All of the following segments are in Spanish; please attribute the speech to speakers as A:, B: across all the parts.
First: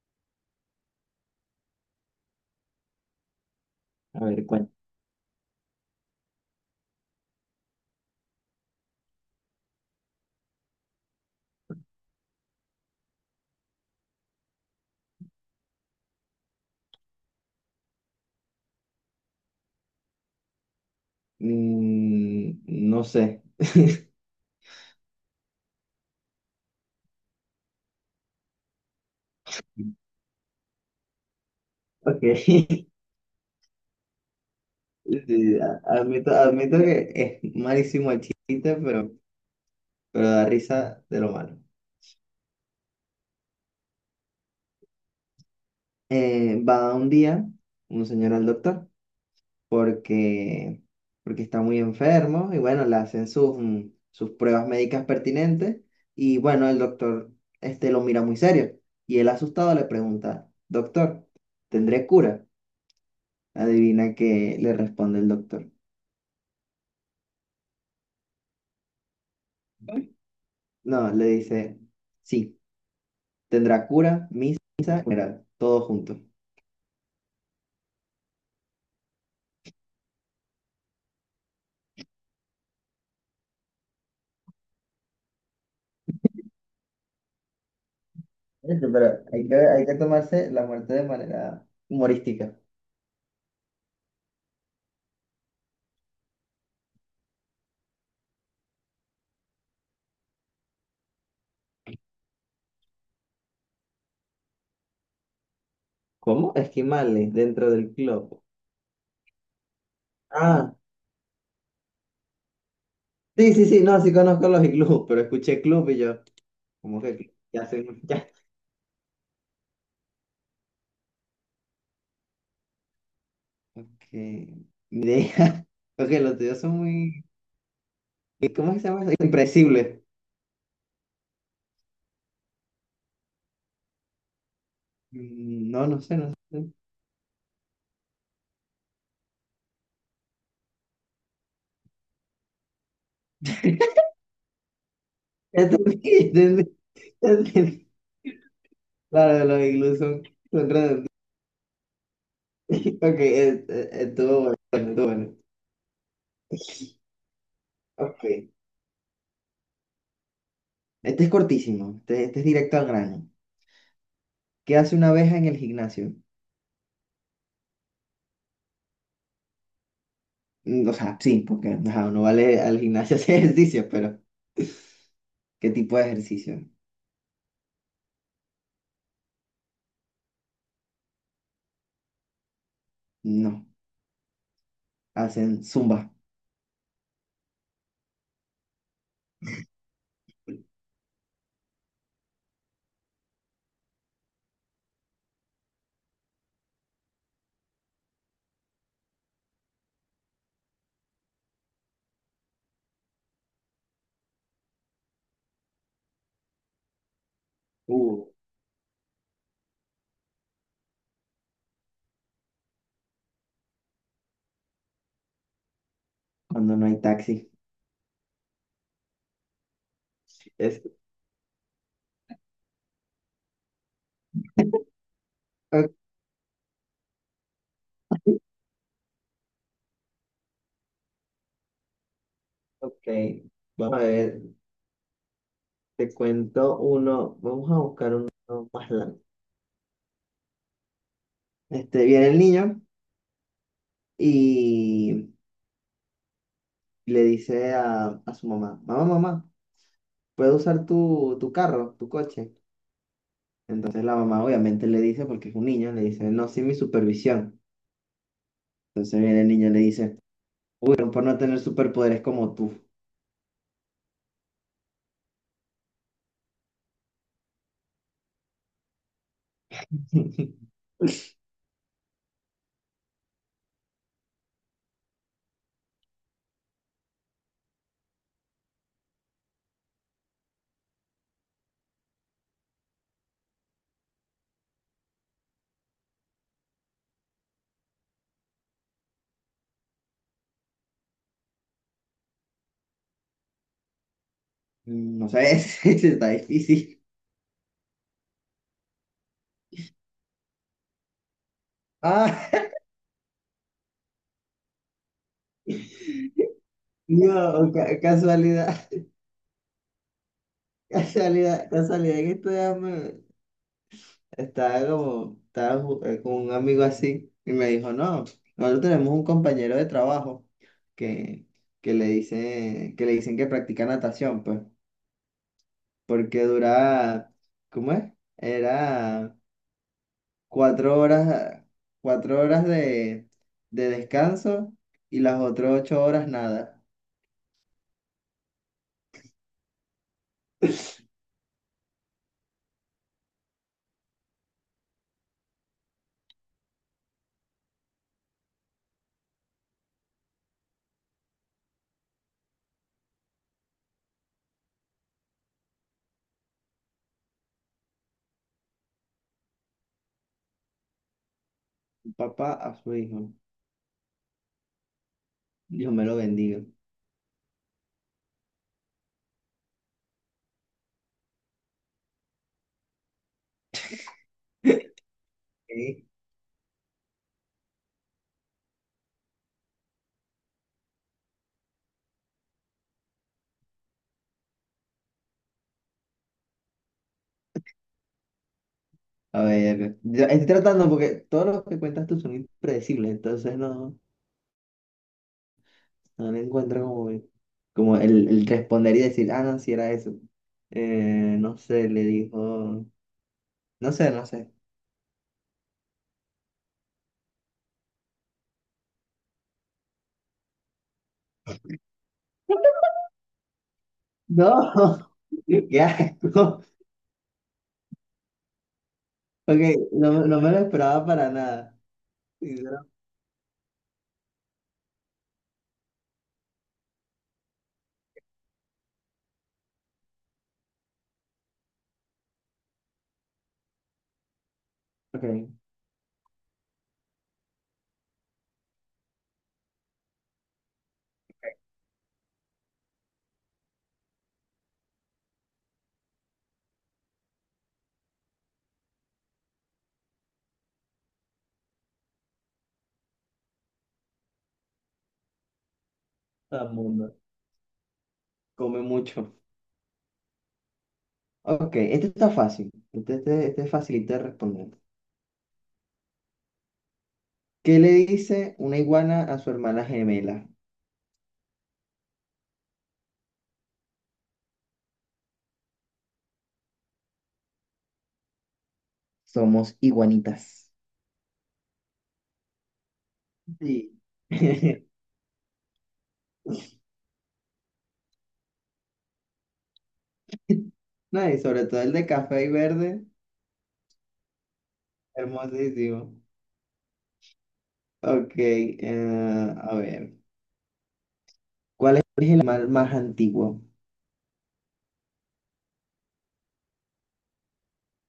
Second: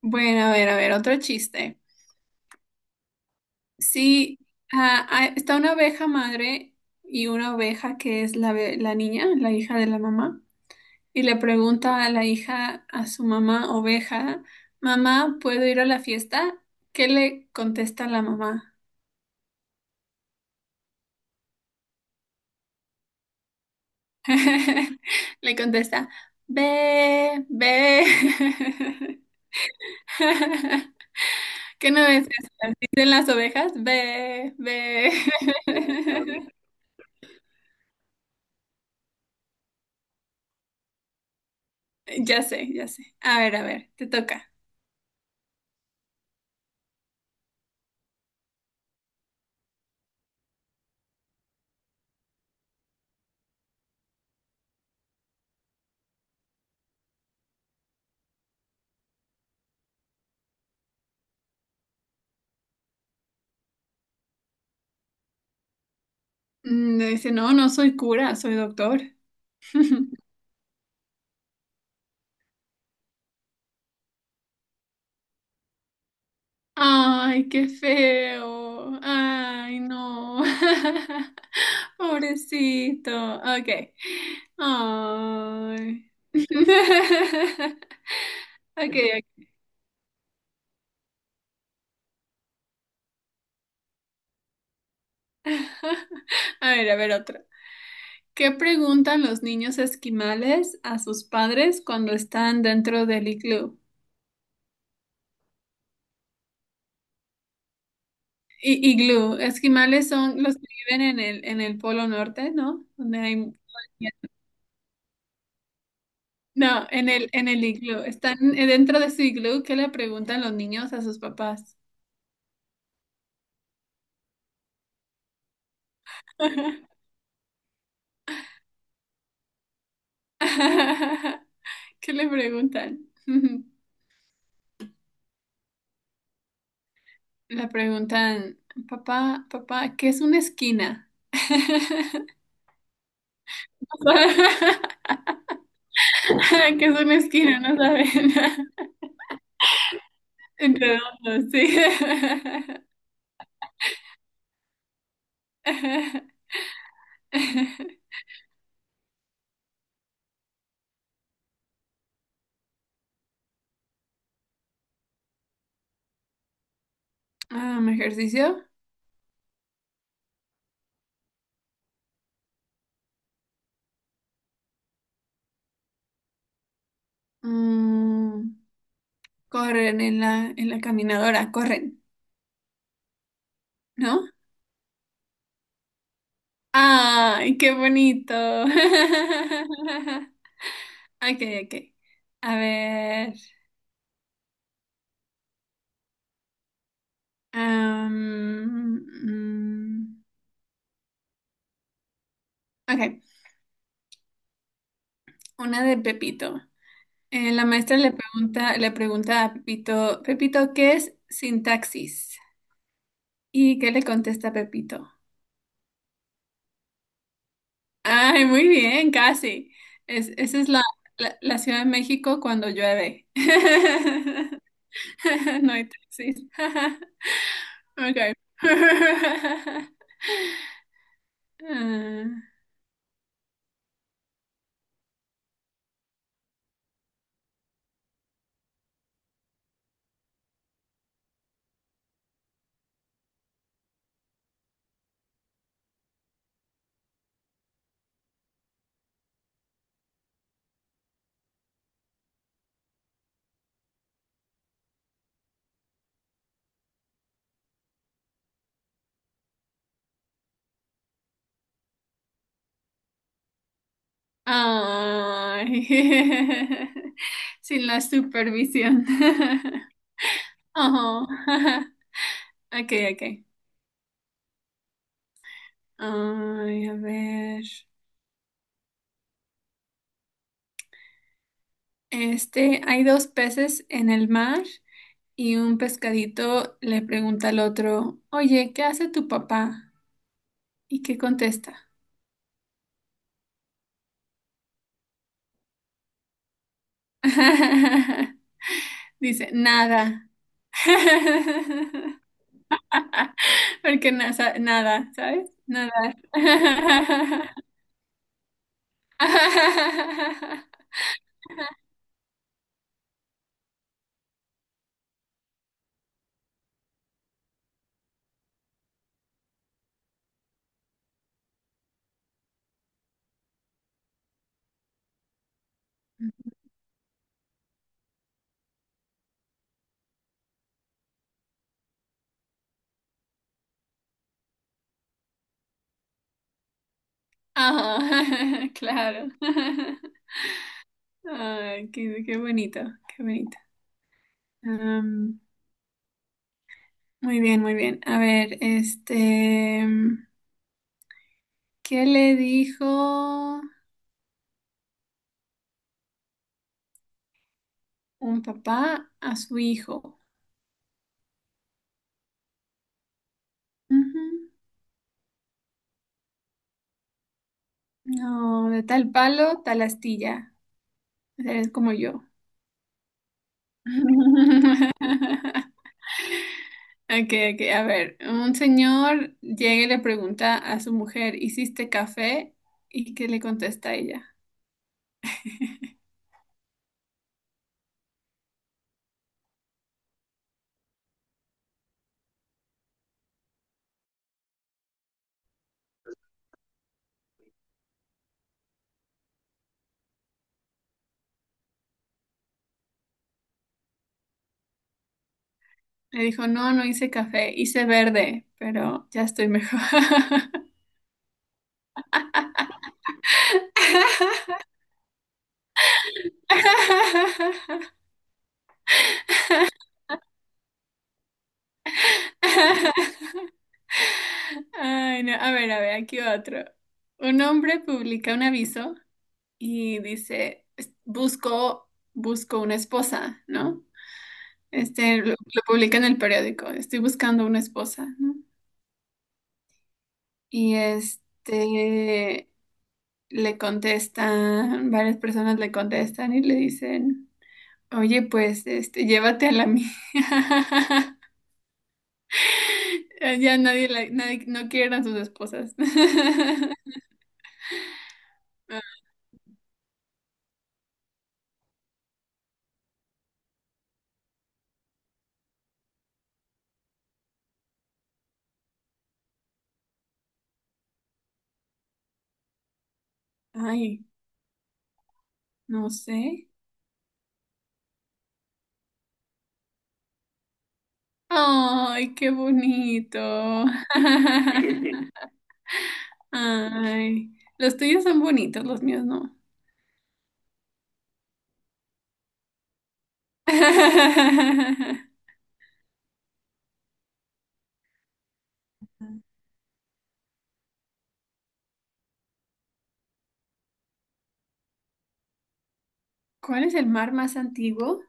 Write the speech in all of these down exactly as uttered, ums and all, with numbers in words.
A: Bueno, a ver, a ver, otro chiste.
B: A
A: Sí,
B: ver, cuál.
A: ah, ah, está una oveja madre y una oveja que es la, be- la niña, la hija de la mamá, y le pregunta a la hija, a su mamá oveja, mamá, ¿puedo ir a la fiesta? ¿Qué le contesta la mamá?
B: Mm, no sé.
A: Le contesta, ve, ve. ¿Qué no
B: Ok.
A: ves? Así dicen las ovejas, ve, ve.
B: Sí, a- admito, admito que es malísimo el chiste, pero, pero da risa de lo malo.
A: Ya sé, ya sé. A ver, a ver, te toca.
B: Eh, va un día un señor al doctor porque, porque está muy enfermo y bueno, le hacen sus, mm, sus pruebas médicas pertinentes y bueno, el doctor este, lo mira muy serio y él asustado le pregunta, doctor, ¿tendré cura? Adivina que le responde el doctor.
A: Mm, le dice, no, no soy cura, soy doctor.
B: No, le dice, sí, tendrá cura, misa y funeral, todo junto.
A: Ay, qué feo. Ay, no. Pobrecito. Ok. Ay.
B: Este,
A: Okay,
B: Pero
A: ok.
B: hay que, hay que tomarse la muerte de manera humorística.
A: A ver, a ver otra. ¿Qué preguntan los niños esquimales a sus padres cuando están dentro del iglú?
B: ¿Cómo? Esquimales dentro del club.
A: I- iglú. Esquimales son los que
B: Ah,
A: viven en el, en el Polo Norte, ¿no? Donde hay...
B: sí, sí, sí, no, sí conozco los iglús, pero escuché club y yo,
A: No,
B: ¿cómo
A: en
B: que
A: el,
B: club?
A: en el
B: Ya sé,
A: iglú.
B: ya.
A: Están eh, dentro de su iglú. ¿Qué le preguntan los niños a sus papás?
B: Que mi idea, ok, los tuyos son muy, ¿cómo es que se llama eso? Impredecibles.
A: ¿Qué le preguntan?
B: Mm, no, no sé, no sé.
A: Le preguntan, papá, papá, ¿qué es una esquina?
B: Entendí, entendí,
A: ¿Qué es una esquina? No
B: entendí.
A: saben.
B: Claro, los iglús son, son
A: En
B: redonditos.
A: redondo, sí.
B: Ok, eh, eh, estuvo bueno, estuvo bueno. Ok, este es cortísimo, este, este es directo al grano. ¿Qué hace una abeja en el gimnasio?
A: Um, ejercicio.
B: Mm, o sea, sí, porque ajá, no vale al gimnasio hacer ejercicio, pero ¿qué tipo de ejercicio?
A: Mm, corren en la, en la caminadora, corren,
B: No,
A: ¿no?
B: hacen zumba.
A: Ay, qué bonito. Ok, ok. A ver. am, mm, ok, una de Pepito. Eh, la maestra le
B: Uh,
A: pregunta, le pregunta a Pepito, Pepito, ¿qué es sintaxis? ¿Y qué le contesta Pepito?
B: cuando no hay taxi.
A: Ay, muy bien, casi. Es, esa es la,
B: Es,
A: la, la Ciudad de México cuando llueve. No hay
B: ok,
A: taxis. Ok. Ah.
B: ok, vamos a ver, te cuento uno, vamos a buscar uno más largo. Este, viene el niño y le dice a, a su mamá, mamá, mamá, puedo usar tu, tu carro, tu coche. Entonces la mamá obviamente le dice, porque es un niño, le dice, no, sin mi supervisión. Entonces viene el niño y le dice, uy, pero por no tener superpoderes como tú.
A: Ay. Sin la supervisión. Ajá. Ok, ok. Ay, a ver. Este, hay dos peces en el mar y un pescadito le pregunta al otro, oye, ¿qué hace tu papá? ¿Y qué contesta?
B: No sé, ese está difícil.
A: Dice, nada.
B: Ah,
A: Porque na- sa- nada, ¿sabes? Nada.
B: no, ca- casualidad, casualidad, casualidad que estoy am- estaba como, estaba ju- eh, con un amigo así y me dijo, no, nosotros tenemos un compañero de trabajo que, que le dice, que le dicen que practica natación, pues. Porque duraba, ¿cómo es? Era cuatro horas, cuatro horas de, de descanso y las otras ocho horas nada.
A: Ajá, claro. Ay, qué, qué bonito, qué bonito. Am, Muy bien, muy bien. A ver, este, mm, ¿qué le dijo un papá a su hijo?
B: Papá a su hijo,
A: Ujú.
B: Dios me lo bendiga.
A: No, de tal palo, tal astilla. Eres como yo.
B: Ok,
A: Okay, okay, a ver, un señor llega y le pregunta a su mujer, ¿hiciste café? ¿Y qué le contesta?
B: a ver, yo estoy tratando porque todos los que cuentas tú son impredecibles, entonces no, no le encuentro como, el- como el, el responder y decir, ah, no, si era eso. Eh, no sé, le dijo, no sé, no sé.
A: Me dijo, no, no hice café, hice verde, pero ya estoy mejor.
B: No, qué asco. Ok, no, no me lo esperaba para nada, sinceramente.
A: Ay, no. A ver, a ver, aquí otro. Un hombre publica un aviso y dice, es- busco, busco una esposa, ¿no? Este, lo,
B: Ok,
A: lo publica en el periódico, estoy buscando una esposa, ¿no? Y este, le contestan, varias personas le contestan y le dicen... Oye, pues, este, llévate a la mía. Ya nadie, la- nadie no quieren a sus esposas.
B: todo el mundo come mucho. Ok, este está fácil. Este, este, este es facilito de responder. ¿Qué le dice una iguana a su hermana gemela?
A: Ay, no sé.
B: Somos iguanitas.
A: Ay, qué bonito.
B: Sí.
A: Ay, los tuyos son bonitos, los míos no.
B: No, y sobre todo el de café y verde, hermosísimo. Ok, eh, a ver. ¿Cuál es el animal más antiguo?
A: ¿Cuál es el mar más antiguo?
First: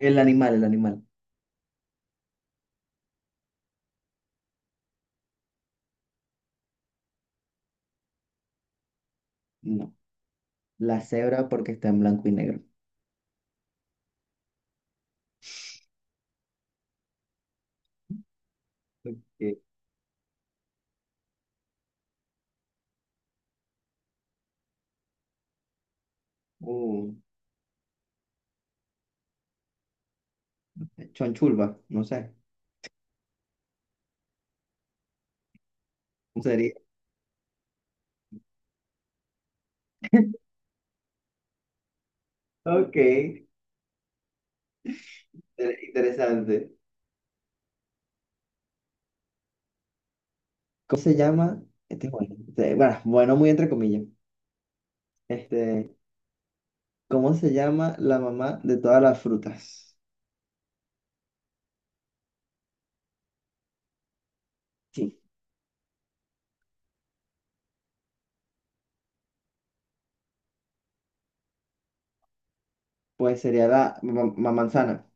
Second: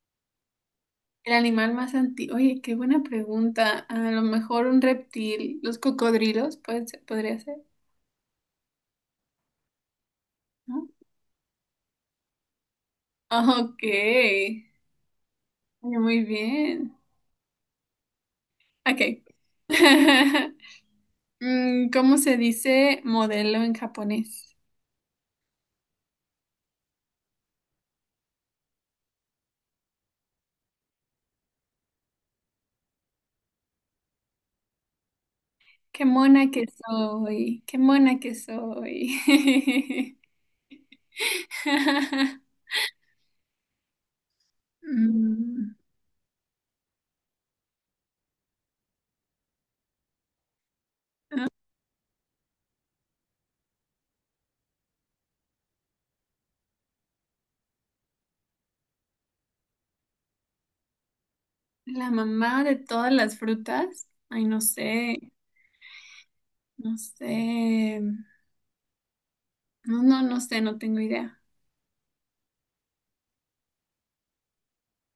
B: El animal, el animal.
A: El animal más antiguo. Oye, qué buena pregunta. A lo mejor un reptil, los cocodrilos, puede ser- podría ser,
B: No,
A: ¿no?
B: la cebra porque está en blanco y negro.
A: Ah, ok. Muy bien. Ok.
B: Ok,
A: Mm, ¿cómo se dice modelo en japonés?
B: uh, Chonchulba, no sé.
A: Qué mona que
B: Sería.
A: soy, qué mona que soy.
B: Ok, inter-
A: Mm,
B: interesante. ¿Cómo se llama? Este es bueno, este, bueno, bueno, muy entre comillas. Este, ¿cómo se llama la mamá de todas las frutas?
A: la mamá de todas las frutas. Ay, no
B: Sí,
A: sé, no sé. No, no, no sé, no tengo idea.
B: pues sería la ma- ma- manzana.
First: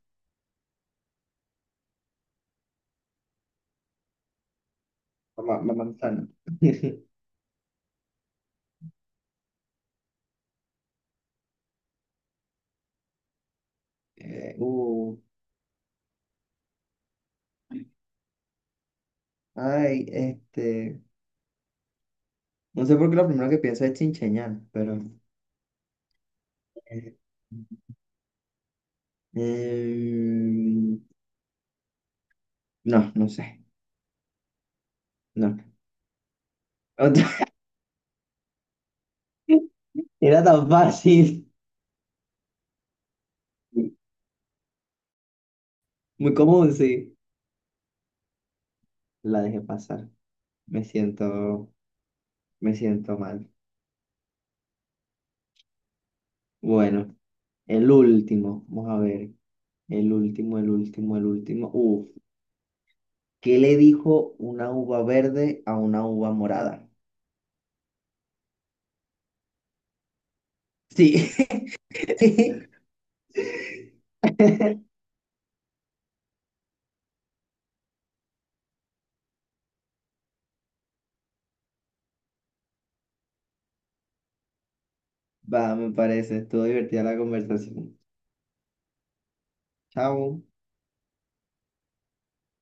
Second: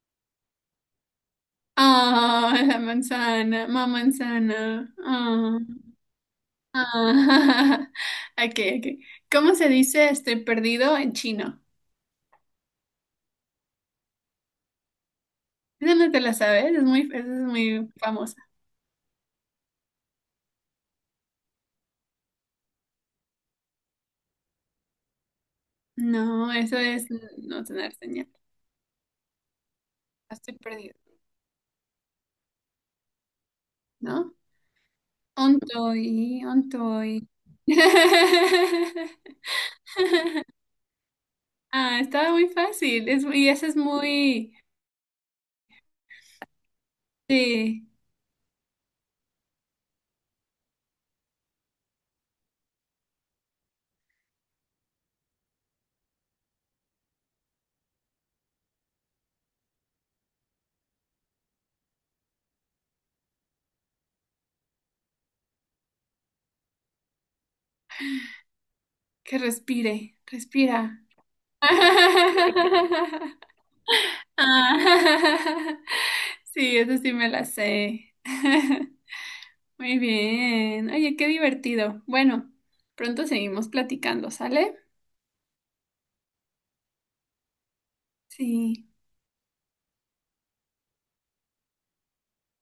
A: Ah, la manzana, mamá manzana. Ah.
B: Ma- ma- manzana.
A: Ah, ok, ok. ¿Cómo se dice estoy perdido en chino?
B: Eh, uh,
A: Esa no te la sabes, es muy, esa es muy famosa.
B: ay, este, no sé por qué lo primero que pienso es chincheñal, pero
A: No, eso es
B: eh,
A: no tener señal. Estoy perdido,
B: eh, no, no sé,
A: ¿no?
B: no.
A: Ontoy, ontoy.
B: Era tan fácil.
A: Ah, estaba muy fácil. Es, y eso es muy...
B: Muy cómodo, sí.
A: Sí,
B: La dejé pasar. Me siento, me siento mal. Bueno, el último. Vamos a ver. El último, el último, el último. Uf. ¿Qué le dijo una uva verde a una uva morada?
A: que respire, respira.
B: Sí.
A: Ah, sí, eso sí me la sé. Muy bien. Oye, qué divertido. Bueno, pronto seguimos platicando, ¿sale?
B: Va, me parece. Estuvo divertida la conversación.
A: Sí.
B: Chao.